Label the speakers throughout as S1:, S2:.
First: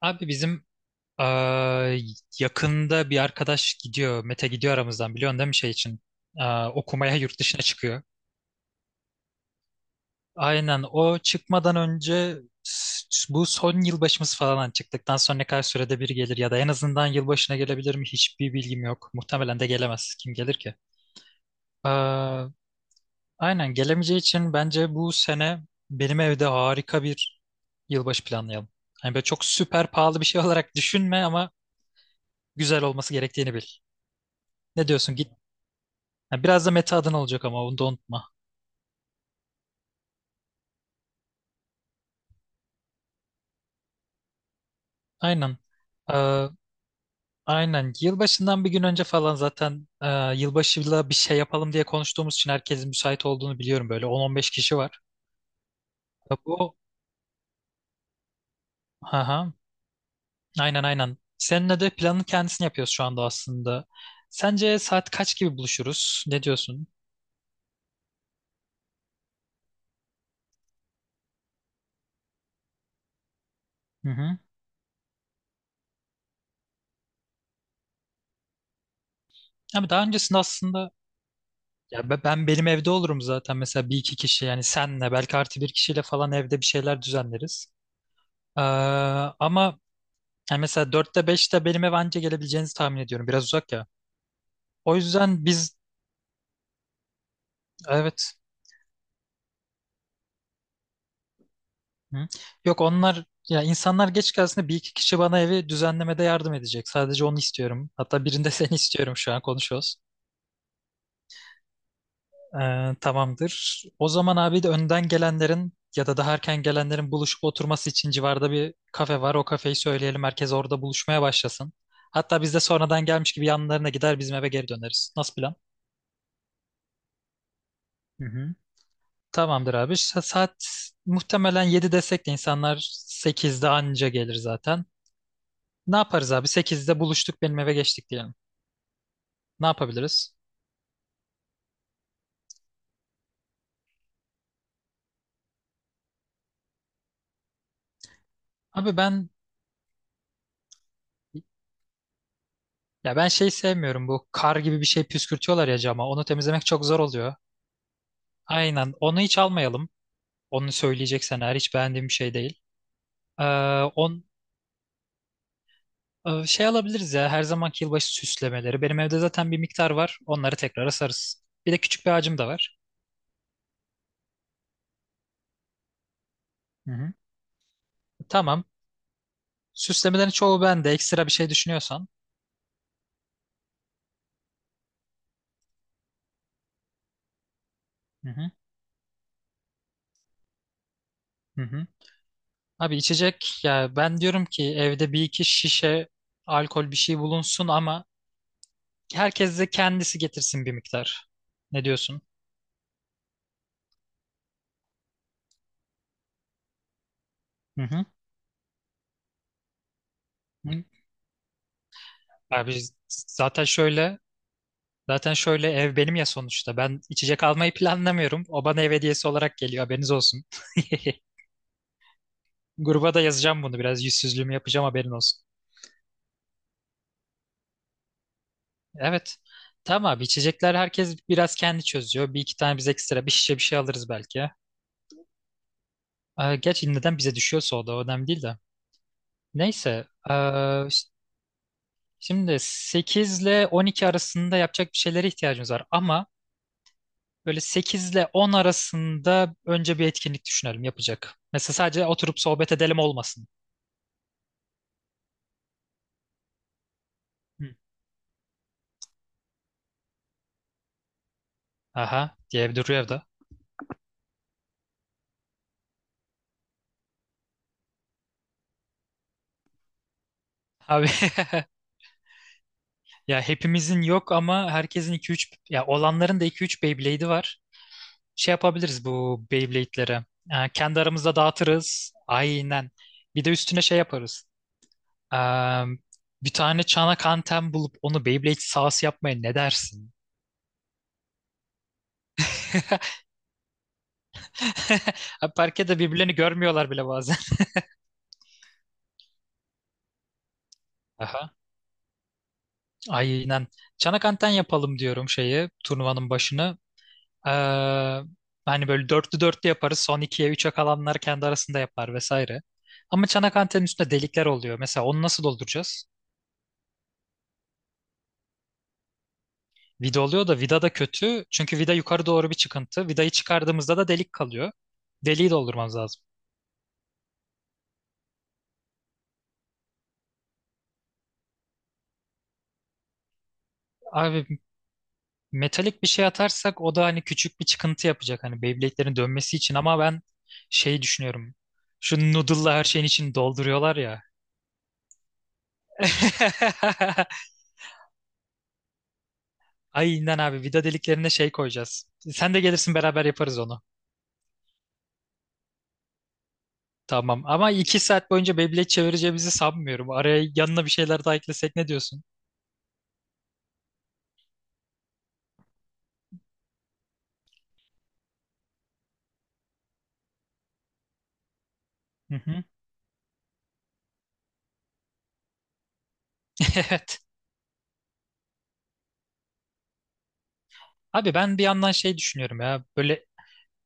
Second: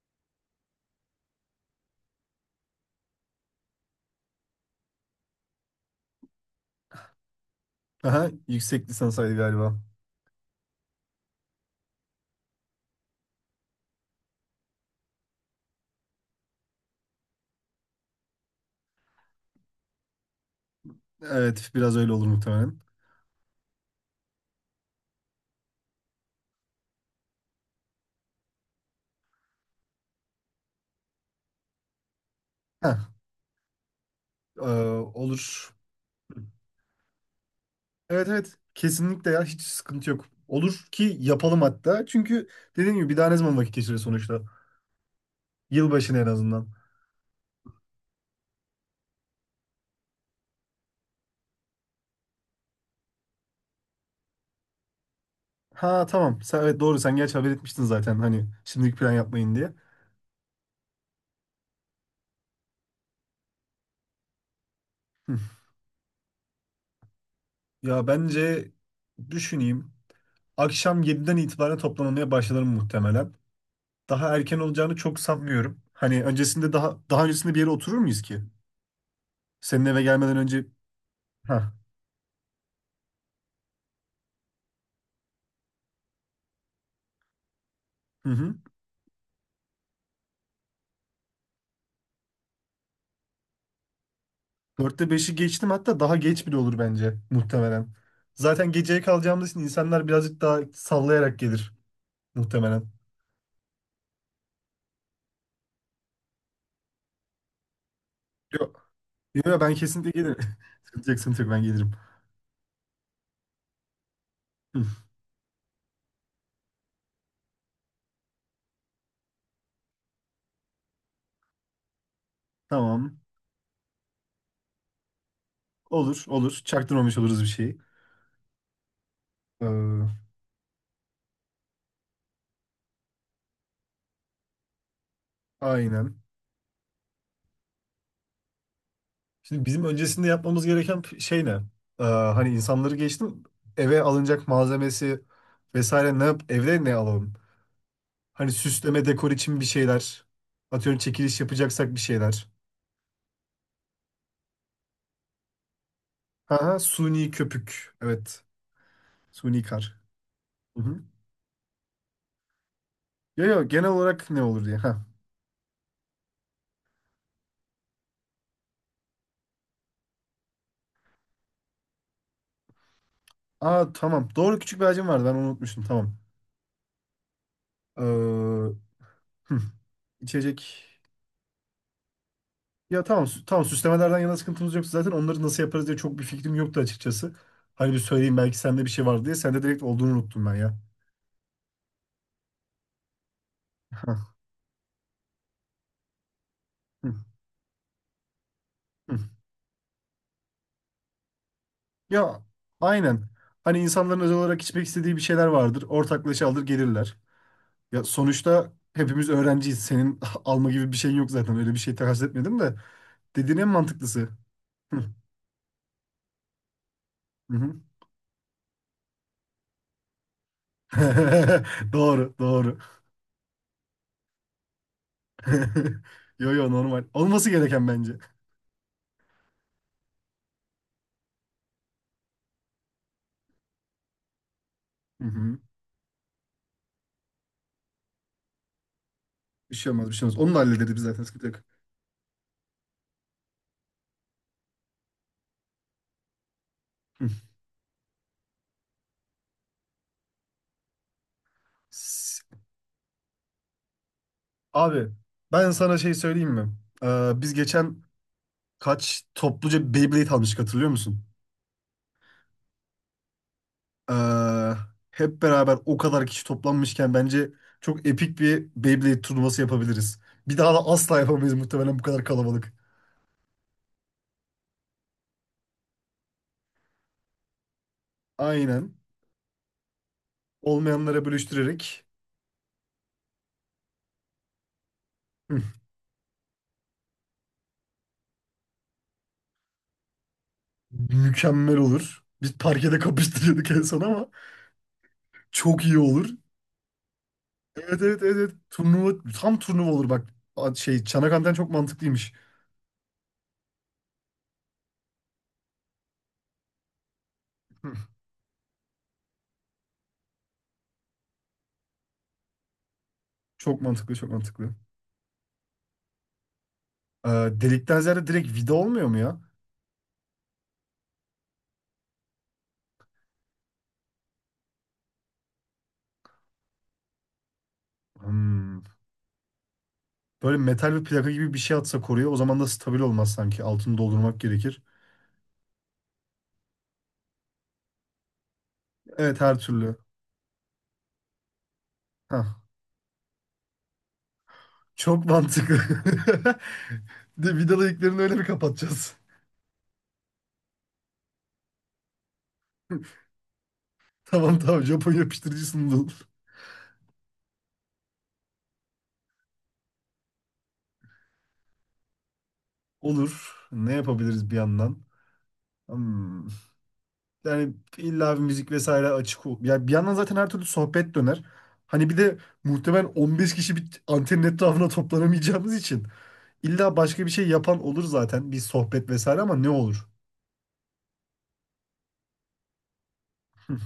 S1: Abi bizim eee, yakında bir arkadaş gidiyor. Mete gidiyor aramızdan biliyorsun değil mi şey için? Okumaya yurt dışına çıkıyor.
S2: Aha, yüksek lisansaydı galiba.
S1: Aynen o çıkmadan önce bu son yılbaşımız falan hani çıktıktan sonra ne kadar sürede bir gelir ya da en azından yılbaşına gelebilir mi hiçbir bilgim yok. Muhtemelen de gelemez. Kim gelir ki?
S2: Evet, biraz öyle olur
S1: Eee,
S2: muhtemelen.
S1: aynen gelemeyeceği için bence bu sene benim evde harika bir yılbaşı planlayalım. Hani böyle çok süper pahalı bir şey olarak düşünme ama güzel
S2: Heh,
S1: olması gerektiğini bil.
S2: e,
S1: Ne diyorsun git.
S2: olur.
S1: Ha, biraz da meta adına olacak ama onu da unutma.
S2: Evet evet, kesinlikle ya hiç sıkıntı yok. Olur ki yapalım hatta. Çünkü dediğim gibi bir daha ne zaman vakit geçiriyor sonuçta.
S1: Aynen.
S2: Yılbaşını en
S1: Ee,
S2: azından.
S1: aynen. Yılbaşından bir gün önce falan zaten yılbaşıyla bir şey yapalım diye konuştuğumuz için herkesin müsait olduğunu biliyorum. Böyle 10-15 kişi var.
S2: Ha
S1: Ya
S2: tamam. Sen,
S1: Bu
S2: evet doğru sen gerçi haber etmiştin zaten hani şimdilik plan
S1: Aha,
S2: yapmayın diye.
S1: aynen aynen. Seninle de planın kendisini yapıyoruz şu anda aslında. Sence saat kaç
S2: Hı.
S1: gibi buluşuruz? Ne diyorsun?
S2: Ya bence düşüneyim. Akşam yediden itibaren toplanmaya başlarım muhtemelen.
S1: Hı
S2: Daha
S1: hı.
S2: erken olacağını çok sanmıyorum. Hani öncesinde daha öncesinde bir yere oturur muyuz ki? Senin
S1: Ama
S2: eve
S1: daha
S2: gelmeden
S1: öncesinde
S2: önce.
S1: aslında
S2: Ha,
S1: ya ben benim evde olurum zaten mesela bir iki kişi yani senle belki artı bir kişiyle falan evde bir şeyler düzenleriz.
S2: hı hı.
S1: Ee, ama Yani mesela dörtte beşte benim eve anca gelebileceğinizi tahmin ediyorum. Biraz uzak ya. O
S2: Dörtte beşi
S1: yüzden
S2: geçtim hatta daha geç bile olur bence muhtemelen.
S1: evet.
S2: Zaten geceye kalacağımız için insanlar birazcık daha sallayarak gelir
S1: Hı. Yok,
S2: muhtemelen.
S1: ya insanlar geç gelsin de bir iki kişi bana evi düzenlemede yardım edecek. Sadece onu istiyorum. Hatta birinde seni
S2: Yok.
S1: istiyorum şu an
S2: Yok, ben
S1: konuşuyoruz.
S2: kesinlikle gelirim. Sıkıntı yok, sıkıntı yok, ben gelirim.
S1: Tamamdır. O zaman abi de
S2: Hı,
S1: önden gelenlerin ya da daha erken gelenlerin buluşup oturması için civarda bir kafe var. O kafeyi söyleyelim. Herkes orada buluşmaya başlasın. Hatta biz de sonradan
S2: tamam.
S1: gelmiş gibi yanlarına gider bizim eve geri döneriz. Nasıl plan?
S2: Olur olur. Çaktırmamış oluruz bir şeyi.
S1: Hı hı. Tamamdır abi. Sa-
S2: Ee,
S1: Saat muhtemelen 7 desek de insanlar 8'de anca gelir zaten. Ne
S2: aynen.
S1: yaparız abi? 8'de buluştuk benim eve geçtik diyelim.
S2: Şimdi
S1: Ne
S2: bizim öncesinde
S1: yapabiliriz?
S2: yapmamız gereken şey ne? Hani insanları geçtim. Eve alınacak malzemesi vesaire ne yap? Evde ne alalım? Hani
S1: Abi
S2: süsleme, dekor için bir şeyler. Atıyorum çekiliş yapacaksak bir şeyler.
S1: ya ben şey sevmiyorum bu kar gibi bir şey püskürtüyorlar ya cama. Onu
S2: Ha
S1: temizlemek
S2: ha,
S1: çok zor
S2: suni
S1: oluyor.
S2: köpük. Evet.
S1: Aynen. Onu hiç
S2: Suni
S1: almayalım.
S2: kar.
S1: Onu
S2: Hı hı.
S1: söyleyeceksen eğer hiç beğendiğim bir şey değil. Ee,
S2: Yo yo, genel
S1: on
S2: olarak ne olur diye. Ha.
S1: şey alabiliriz ya her zamanki yılbaşı süslemeleri. Benim evde zaten bir miktar var. Onları tekrar asarız. Bir de küçük bir ağacım da var.
S2: Aa, tamam. Doğru, küçük bir hacim vardı. Ben onu unutmuştum. Tamam.
S1: Hı hı. Tamam.
S2: Ee, hı,
S1: Süslemelerin çoğu
S2: içecek.
S1: bende. Ekstra bir şey düşünüyorsan.
S2: Ya tamam, tamam süslemelerden yana sıkıntımız yok zaten. Onları nasıl yaparız diye çok bir fikrim yoktu açıkçası. Hani bir
S1: Hı
S2: söyleyeyim
S1: hı
S2: belki sende bir şey var diye. Sende direkt olduğunu unuttum ben ya.
S1: hı hı. Abi içecek ya ben
S2: Hah,
S1: diyorum ki evde bir iki şişe alkol bir
S2: hı,
S1: şey bulunsun ama
S2: hı.
S1: herkes de kendisi getirsin bir miktar. Ne diyorsun?
S2: Ya aynen. Hani insanların özel olarak içmek istediği bir şeyler vardır. Ortaklaşa alır gelirler.
S1: Hı
S2: Ya
S1: hı,
S2: sonuçta hepimiz öğrenciyiz. Senin alma
S1: hı.
S2: gibi bir şeyin yok zaten. Öyle bir şey takas etmedim de.
S1: Abi
S2: Dediğin
S1: zaten
S2: en
S1: şöyle
S2: mantıklısı. Hı,
S1: ev benim ya sonuçta. Ben içecek
S2: hı
S1: almayı
S2: hı.
S1: planlamıyorum. O bana ev hediyesi olarak geliyor haberiniz olsun.
S2: Doğru, doğru.
S1: Gruba da yazacağım bunu biraz yüzsüzlüğümü yapacağım haberin olsun.
S2: Yo yo, normal. Olması gereken bence.
S1: Evet. Tamam abi içecekler herkes biraz kendi çözüyor. Bir iki tane biz ekstra bir şişe bir şey alırız belki.
S2: Hı hı.
S1: Gerçi neden bize düşüyorsa o da önemli değil de.
S2: Bir şey olmaz,
S1: Neyse.
S2: bir şey olmaz. Onu da
S1: ee,
S2: hallederiz biz
S1: ş-
S2: zaten. Sıkıntı yok.
S1: şimdi 8 ile 12 arasında yapacak bir şeylere ihtiyacımız var. Ama
S2: Hı.
S1: böyle 8 ile 10 arasında önce bir etkinlik düşünelim yapacak. Mesela sadece oturup
S2: S-
S1: sohbet edelim olmasın.
S2: Abi ben sana şey söyleyeyim mi? Biz
S1: Hı.
S2: geçen kaç topluca Beyblade almıştık hatırlıyor musun?
S1: Aha diye bir duruyor evde.
S2: Ee, hep beraber o kadar kişi toplanmışken bence çok epik bir Beyblade turnuvası yapabiliriz. Bir daha da
S1: Abi
S2: asla yapamayız muhtemelen bu kadar kalabalık.
S1: ya hepimizin yok ama herkesin iki üç, ya olanların da iki üç Beyblade'i var. Şey
S2: Aynen.
S1: yapabiliriz bu Beyblade'lere. Kendi
S2: Olmayanlara
S1: aramızda
S2: bölüştürerek
S1: dağıtırız. Aynen. Bir de üstüne şey yaparız. Ee,
S2: hı,
S1: bir tane çanak anten bulup onu Beyblade sahası yapmaya ne dersin?
S2: mükemmel olur. Biz parkede kapıştırıyorduk en son ama
S1: Abi
S2: çok iyi
S1: parkede
S2: olur.
S1: birbirlerini görmüyorlar bile bazen.
S2: Evet evet evet. Evet. Turnuva tam turnuva olur bak. Şey çanak
S1: Aha.
S2: anten çok mantıklıymış.
S1: Aynen. Çanak anten yapalım diyorum şeyi turnuvanın başını. Ee,
S2: Hı.
S1: hani böyle dörtlü dörtlü yaparız. Son ikiye üçe kalanlar kendi arasında yapar vesaire. Ama çanak
S2: Çok
S1: antenin üstünde
S2: mantıklı, çok
S1: delikler
S2: mantıklı.
S1: oluyor. Mesela onu nasıl dolduracağız?
S2: Ee, delikten ziyade direkt vida olmuyor mu ya?
S1: Vida oluyor da vida da kötü. Çünkü vida yukarı doğru bir çıkıntı. Vidayı çıkardığımızda da delik kalıyor. Deliği doldurmamız lazım.
S2: Hmm. Böyle metal bir plaka gibi bir şey atsa koruya o zaman da stabil olmaz sanki. Altını doldurmak
S1: Abi
S2: gerekir.
S1: metalik bir şey atarsak o da hani küçük bir çıkıntı yapacak hani Beyblade'lerin
S2: Evet,
S1: dönmesi
S2: her
S1: için
S2: türlü.
S1: ama ben şey düşünüyorum. Şu
S2: Hah.
S1: noodle'la her şeyin içini dolduruyorlar ya.
S2: Çok mantıklı. De vidalı iliklerini öyle mi kapatacağız?
S1: Aynen abi vida deliklerine şey koyacağız. Sen de gelirsin beraber yaparız onu.
S2: Tamam tamam, Japon yapıştırıcı sundu.
S1: Tamam ama 2 saat boyunca Beyblade çevireceğimizi sanmıyorum. Araya yanına bir şeyler daha eklesek ne diyorsun?
S2: Olur. Ne yapabiliriz bir yandan? Hmm. Yani illa bir müzik vesaire açık ol. Ya bir yandan zaten her türlü sohbet döner. Hani bir
S1: Hı
S2: de
S1: hı.
S2: muhtemelen 15 kişi bir antenin etrafına toplanamayacağımız için illa başka
S1: Evet.
S2: bir şey yapan olur zaten. Bir sohbet vesaire, ama ne olur?
S1: Abi ben bir yandan şey düşünüyorum ya böyle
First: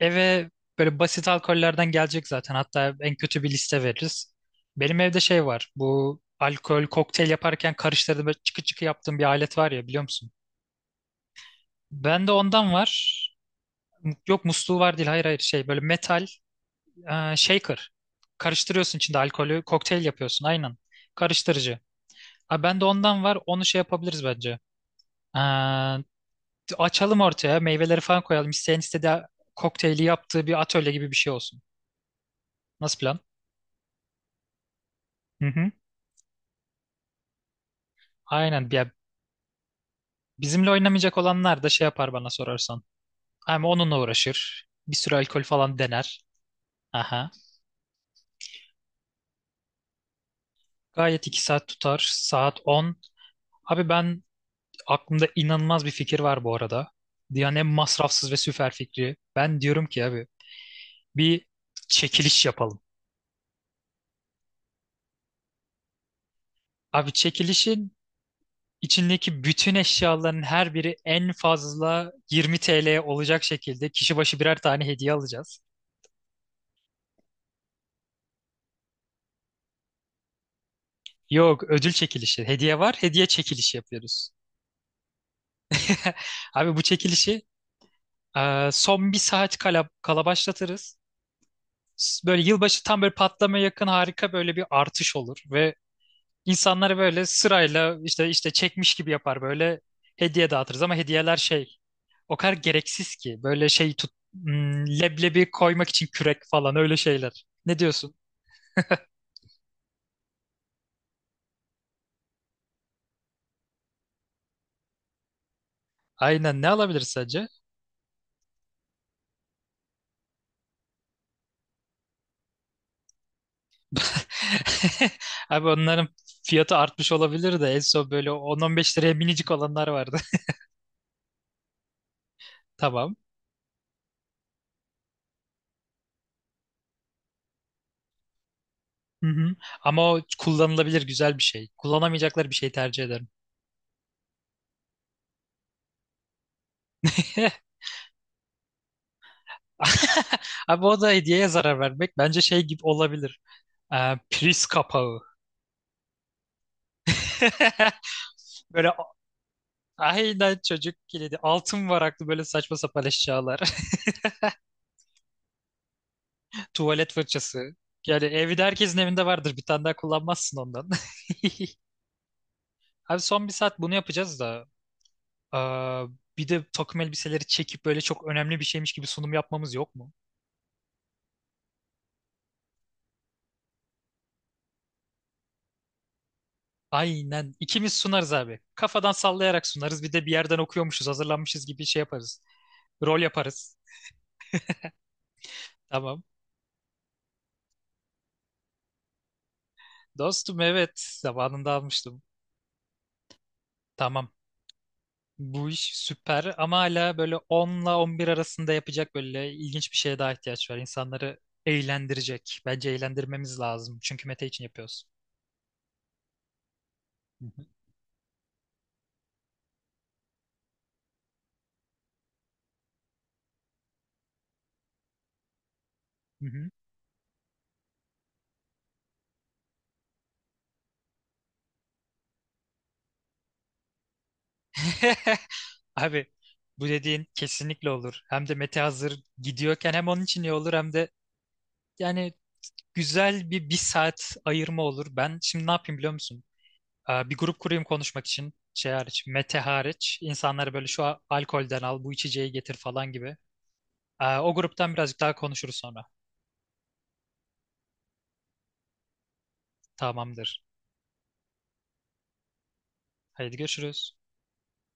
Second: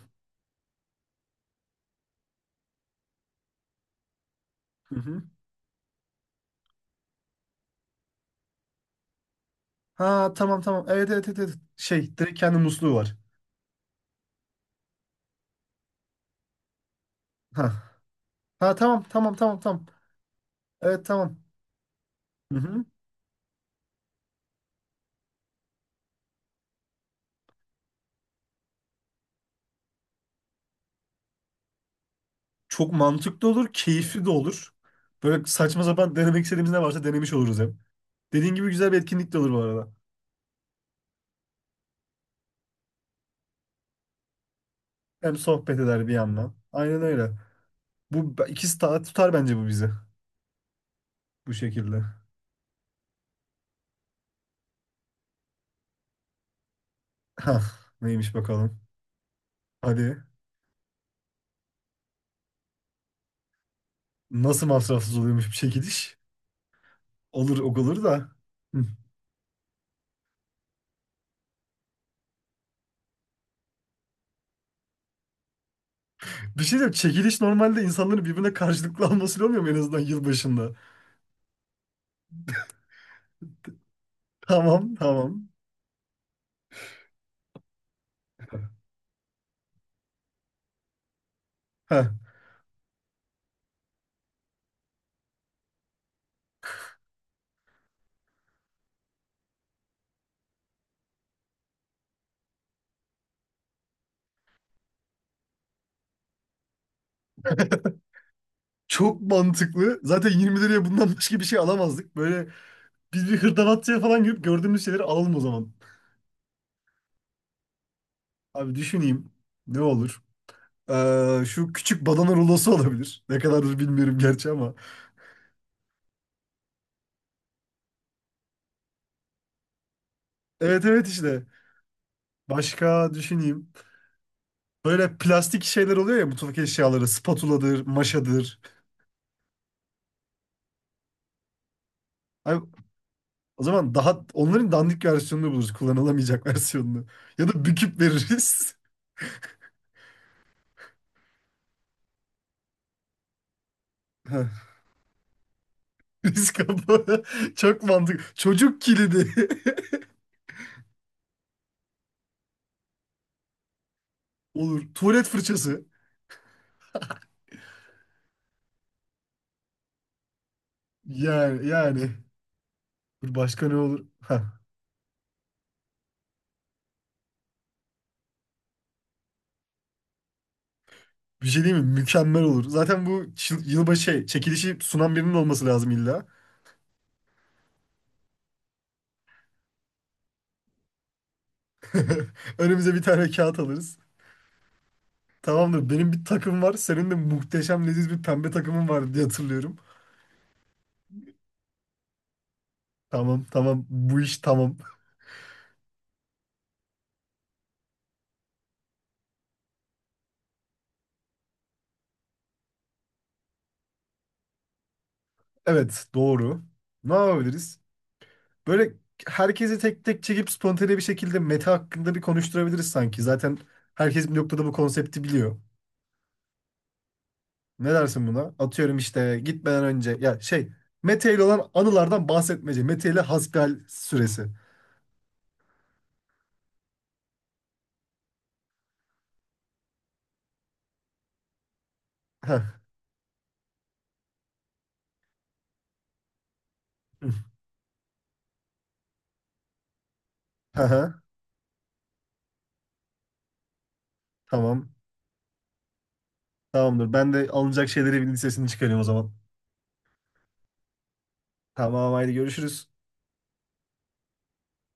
S1: eve böyle basit alkollerden gelecek zaten hatta en kötü bir liste veririz.
S2: Hı
S1: Benim evde
S2: hı.
S1: şey var bu alkol kokteyl yaparken karıştırdım böyle çıkı çıkı yaptığım bir alet var ya biliyor musun?
S2: Ha tamam tamam. Evet evet evet. Evet. Şey,
S1: Bende
S2: direkt kendi
S1: ondan var.
S2: musluğu var.
S1: Yok musluğu var değil hayır hayır şey böyle metal
S2: Ha.
S1: shaker.
S2: Ha
S1: Karıştırıyorsun
S2: tamam
S1: içinde
S2: tamam tamam
S1: alkolü
S2: tamam.
S1: kokteyl yapıyorsun aynen
S2: Evet, tamam.
S1: karıştırıcı.
S2: Hı
S1: Abi
S2: hı.
S1: bende ondan var onu şey yapabiliriz bence. Açalım ortaya meyveleri falan koyalım. İsteyen istediği kokteyli yaptığı bir atölye gibi bir şey olsun.
S2: Çok
S1: Nasıl plan?
S2: mantıklı olur, keyifli de olur. Böyle
S1: Hı hı.
S2: saçma sapan denemek istediğimiz ne varsa denemiş oluruz hem. Dediğin
S1: Aynen.
S2: gibi
S1: Ya
S2: güzel bir etkinlik de olur bu arada.
S1: bizimle oynamayacak olanlar da şey yapar bana sorarsan. Hem onunla uğraşır. Bir sürü
S2: Hem
S1: alkol falan
S2: sohbet eder bir
S1: dener.
S2: yandan. Aynen öyle.
S1: Aha.
S2: Bu ikisi tutar bence bu bizi.
S1: Gayet iki
S2: Bu
S1: saat tutar.
S2: şekilde.
S1: Saat 10 Abi ben aklımda inanılmaz bir fikir var bu arada. Dünyanın
S2: Hah,
S1: en masrafsız
S2: neymiş
S1: ve süper
S2: bakalım.
S1: fikri. Ben diyorum ki
S2: Hadi.
S1: abi bir çekiliş yapalım.
S2: Nasıl masrafsız oluyormuş bir çekiliş?
S1: Abi
S2: Olur
S1: çekilişin
S2: olur da. Hı.
S1: İçindeki bütün eşyaların her biri en fazla 20 TL olacak şekilde kişi başı birer tane hediye alacağız.
S2: Bir şey diyeyim. Çekiliş normalde insanların birbirine karşılıklı alması olmuyor mu en azından yılbaşında?
S1: Yok, ödül çekilişi. Hediye var, hediye çekilişi yapıyoruz.
S2: Tamam tamam.
S1: Abi bu çekilişi son bir saat kala başlatırız.
S2: Heh.
S1: Böyle yılbaşı tam böyle patlamaya yakın harika böyle bir artış olur ve insanları böyle sırayla işte işte çekmiş gibi yapar böyle hediye dağıtırız ama hediyeler şey O kadar gereksiz ki. Böyle şey tut leblebi koymak için kürek falan öyle şeyler. Ne diyorsun?
S2: Çok mantıklı. Zaten 20 liraya bundan başka bir şey alamazdık. Böyle biz bir hırdavatçıya falan girip gördüğümüz şeyleri alalım o zaman.
S1: Aynen ne alabiliriz sence?
S2: Abi düşüneyim. Ne olur? Şu küçük badana rulosu olabilir. Ne kadardır bilmiyorum gerçi ama.
S1: Abi onların fiyatı artmış olabilir de en son böyle 10-15 liraya minicik olanlar vardı.
S2: Evet evet işte. Başka
S1: Tamam.
S2: düşüneyim. Böyle plastik şeyler oluyor ya, mutfak eşyaları. Spatuladır, maşadır.
S1: Hı hı. Ama o kullanılabilir güzel bir şey. Kullanamayacakları bir
S2: Ay,
S1: şey tercih ederim.
S2: o zaman daha onların dandik versiyonunu buluruz. Kullanılamayacak versiyonunu. Ya da büküp veririz.
S1: Abi o da hediyeye zarar vermek bence şey gibi olabilir. Ee,
S2: Heh,
S1: priz kapağı.
S2: risk kapağı. Çok mantıklı. Çocuk
S1: Böyle
S2: kilidi.
S1: aynen çocuk kilidi. Altın varaklı böyle saçma sapan eşyalar.
S2: Olur. Tuvalet fırçası.
S1: Tuvalet fırçası. Yani evde herkesin evinde vardır. Bir tane daha kullanmazsın ondan.
S2: Yani yani.
S1: Abi
S2: Dur,
S1: son bir
S2: başka ne
S1: saat bunu
S2: olur? Heh.
S1: yapacağız da. Aa, bir de takım elbiseleri çekip böyle çok önemli bir şeymiş gibi sunum yapmamız yok mu?
S2: Bir şey değil mi? Mükemmel olur. Zaten bu yılbaşı şey, çekilişi sunan birinin olması lazım illa.
S1: Aynen. İkimiz sunarız abi. Kafadan sallayarak sunarız. Bir de bir yerden okuyormuşuz, hazırlanmışız gibi şey yaparız.
S2: Önümüze bir
S1: Rol
S2: tane kağıt
S1: yaparız.
S2: alırız. Tamamdır. Benim
S1: Tamam.
S2: bir takım var. Senin de muhteşem leziz bir pembe takımın var diye hatırlıyorum.
S1: Dostum evet. Zamanında almıştım.
S2: Tamam, tamam. Bu
S1: Tamam.
S2: iş tamam.
S1: Bu iş süper ama hala böyle 10'la 11 arasında yapacak böyle ilginç bir şeye daha ihtiyaç var. İnsanları eğlendirecek. Bence eğlendirmemiz lazım. Çünkü Mete için yapıyoruz.
S2: Evet, doğru. Ne
S1: Hı hı.
S2: yapabiliriz? Böyle herkesi tek tek çekip spontane bir şekilde meta hakkında bir konuşturabiliriz sanki. Zaten herkes bir noktada bu konsepti biliyor.
S1: Hı hı.
S2: Ne dersin buna? Atıyorum işte gitmeden önce ya şey, Mete ile olan anılardan bahsetmece. Mete ile hasbihal süresi.
S1: Abi bu dediğin kesinlikle olur. Hem de Mete hazır gidiyorken hem onun için iyi olur hem de yani
S2: Heh.
S1: güzel bir saat ayırma olur. Ben şimdi ne yapayım biliyor musun? Bir grup kurayım konuşmak için şey hariç, Mete hariç. İnsanları böyle şu
S2: Aha,
S1: alkolden al, bu içeceği getir falan gibi. O gruptan
S2: tamam.
S1: birazcık daha konuşuruz sonra.
S2: Tamamdır. Ben de alınacak şeyleri bir listesini çıkarıyorum o zaman.
S1: Tamamdır.
S2: Tamam, haydi görüşürüz.
S1: Haydi görüşürüz.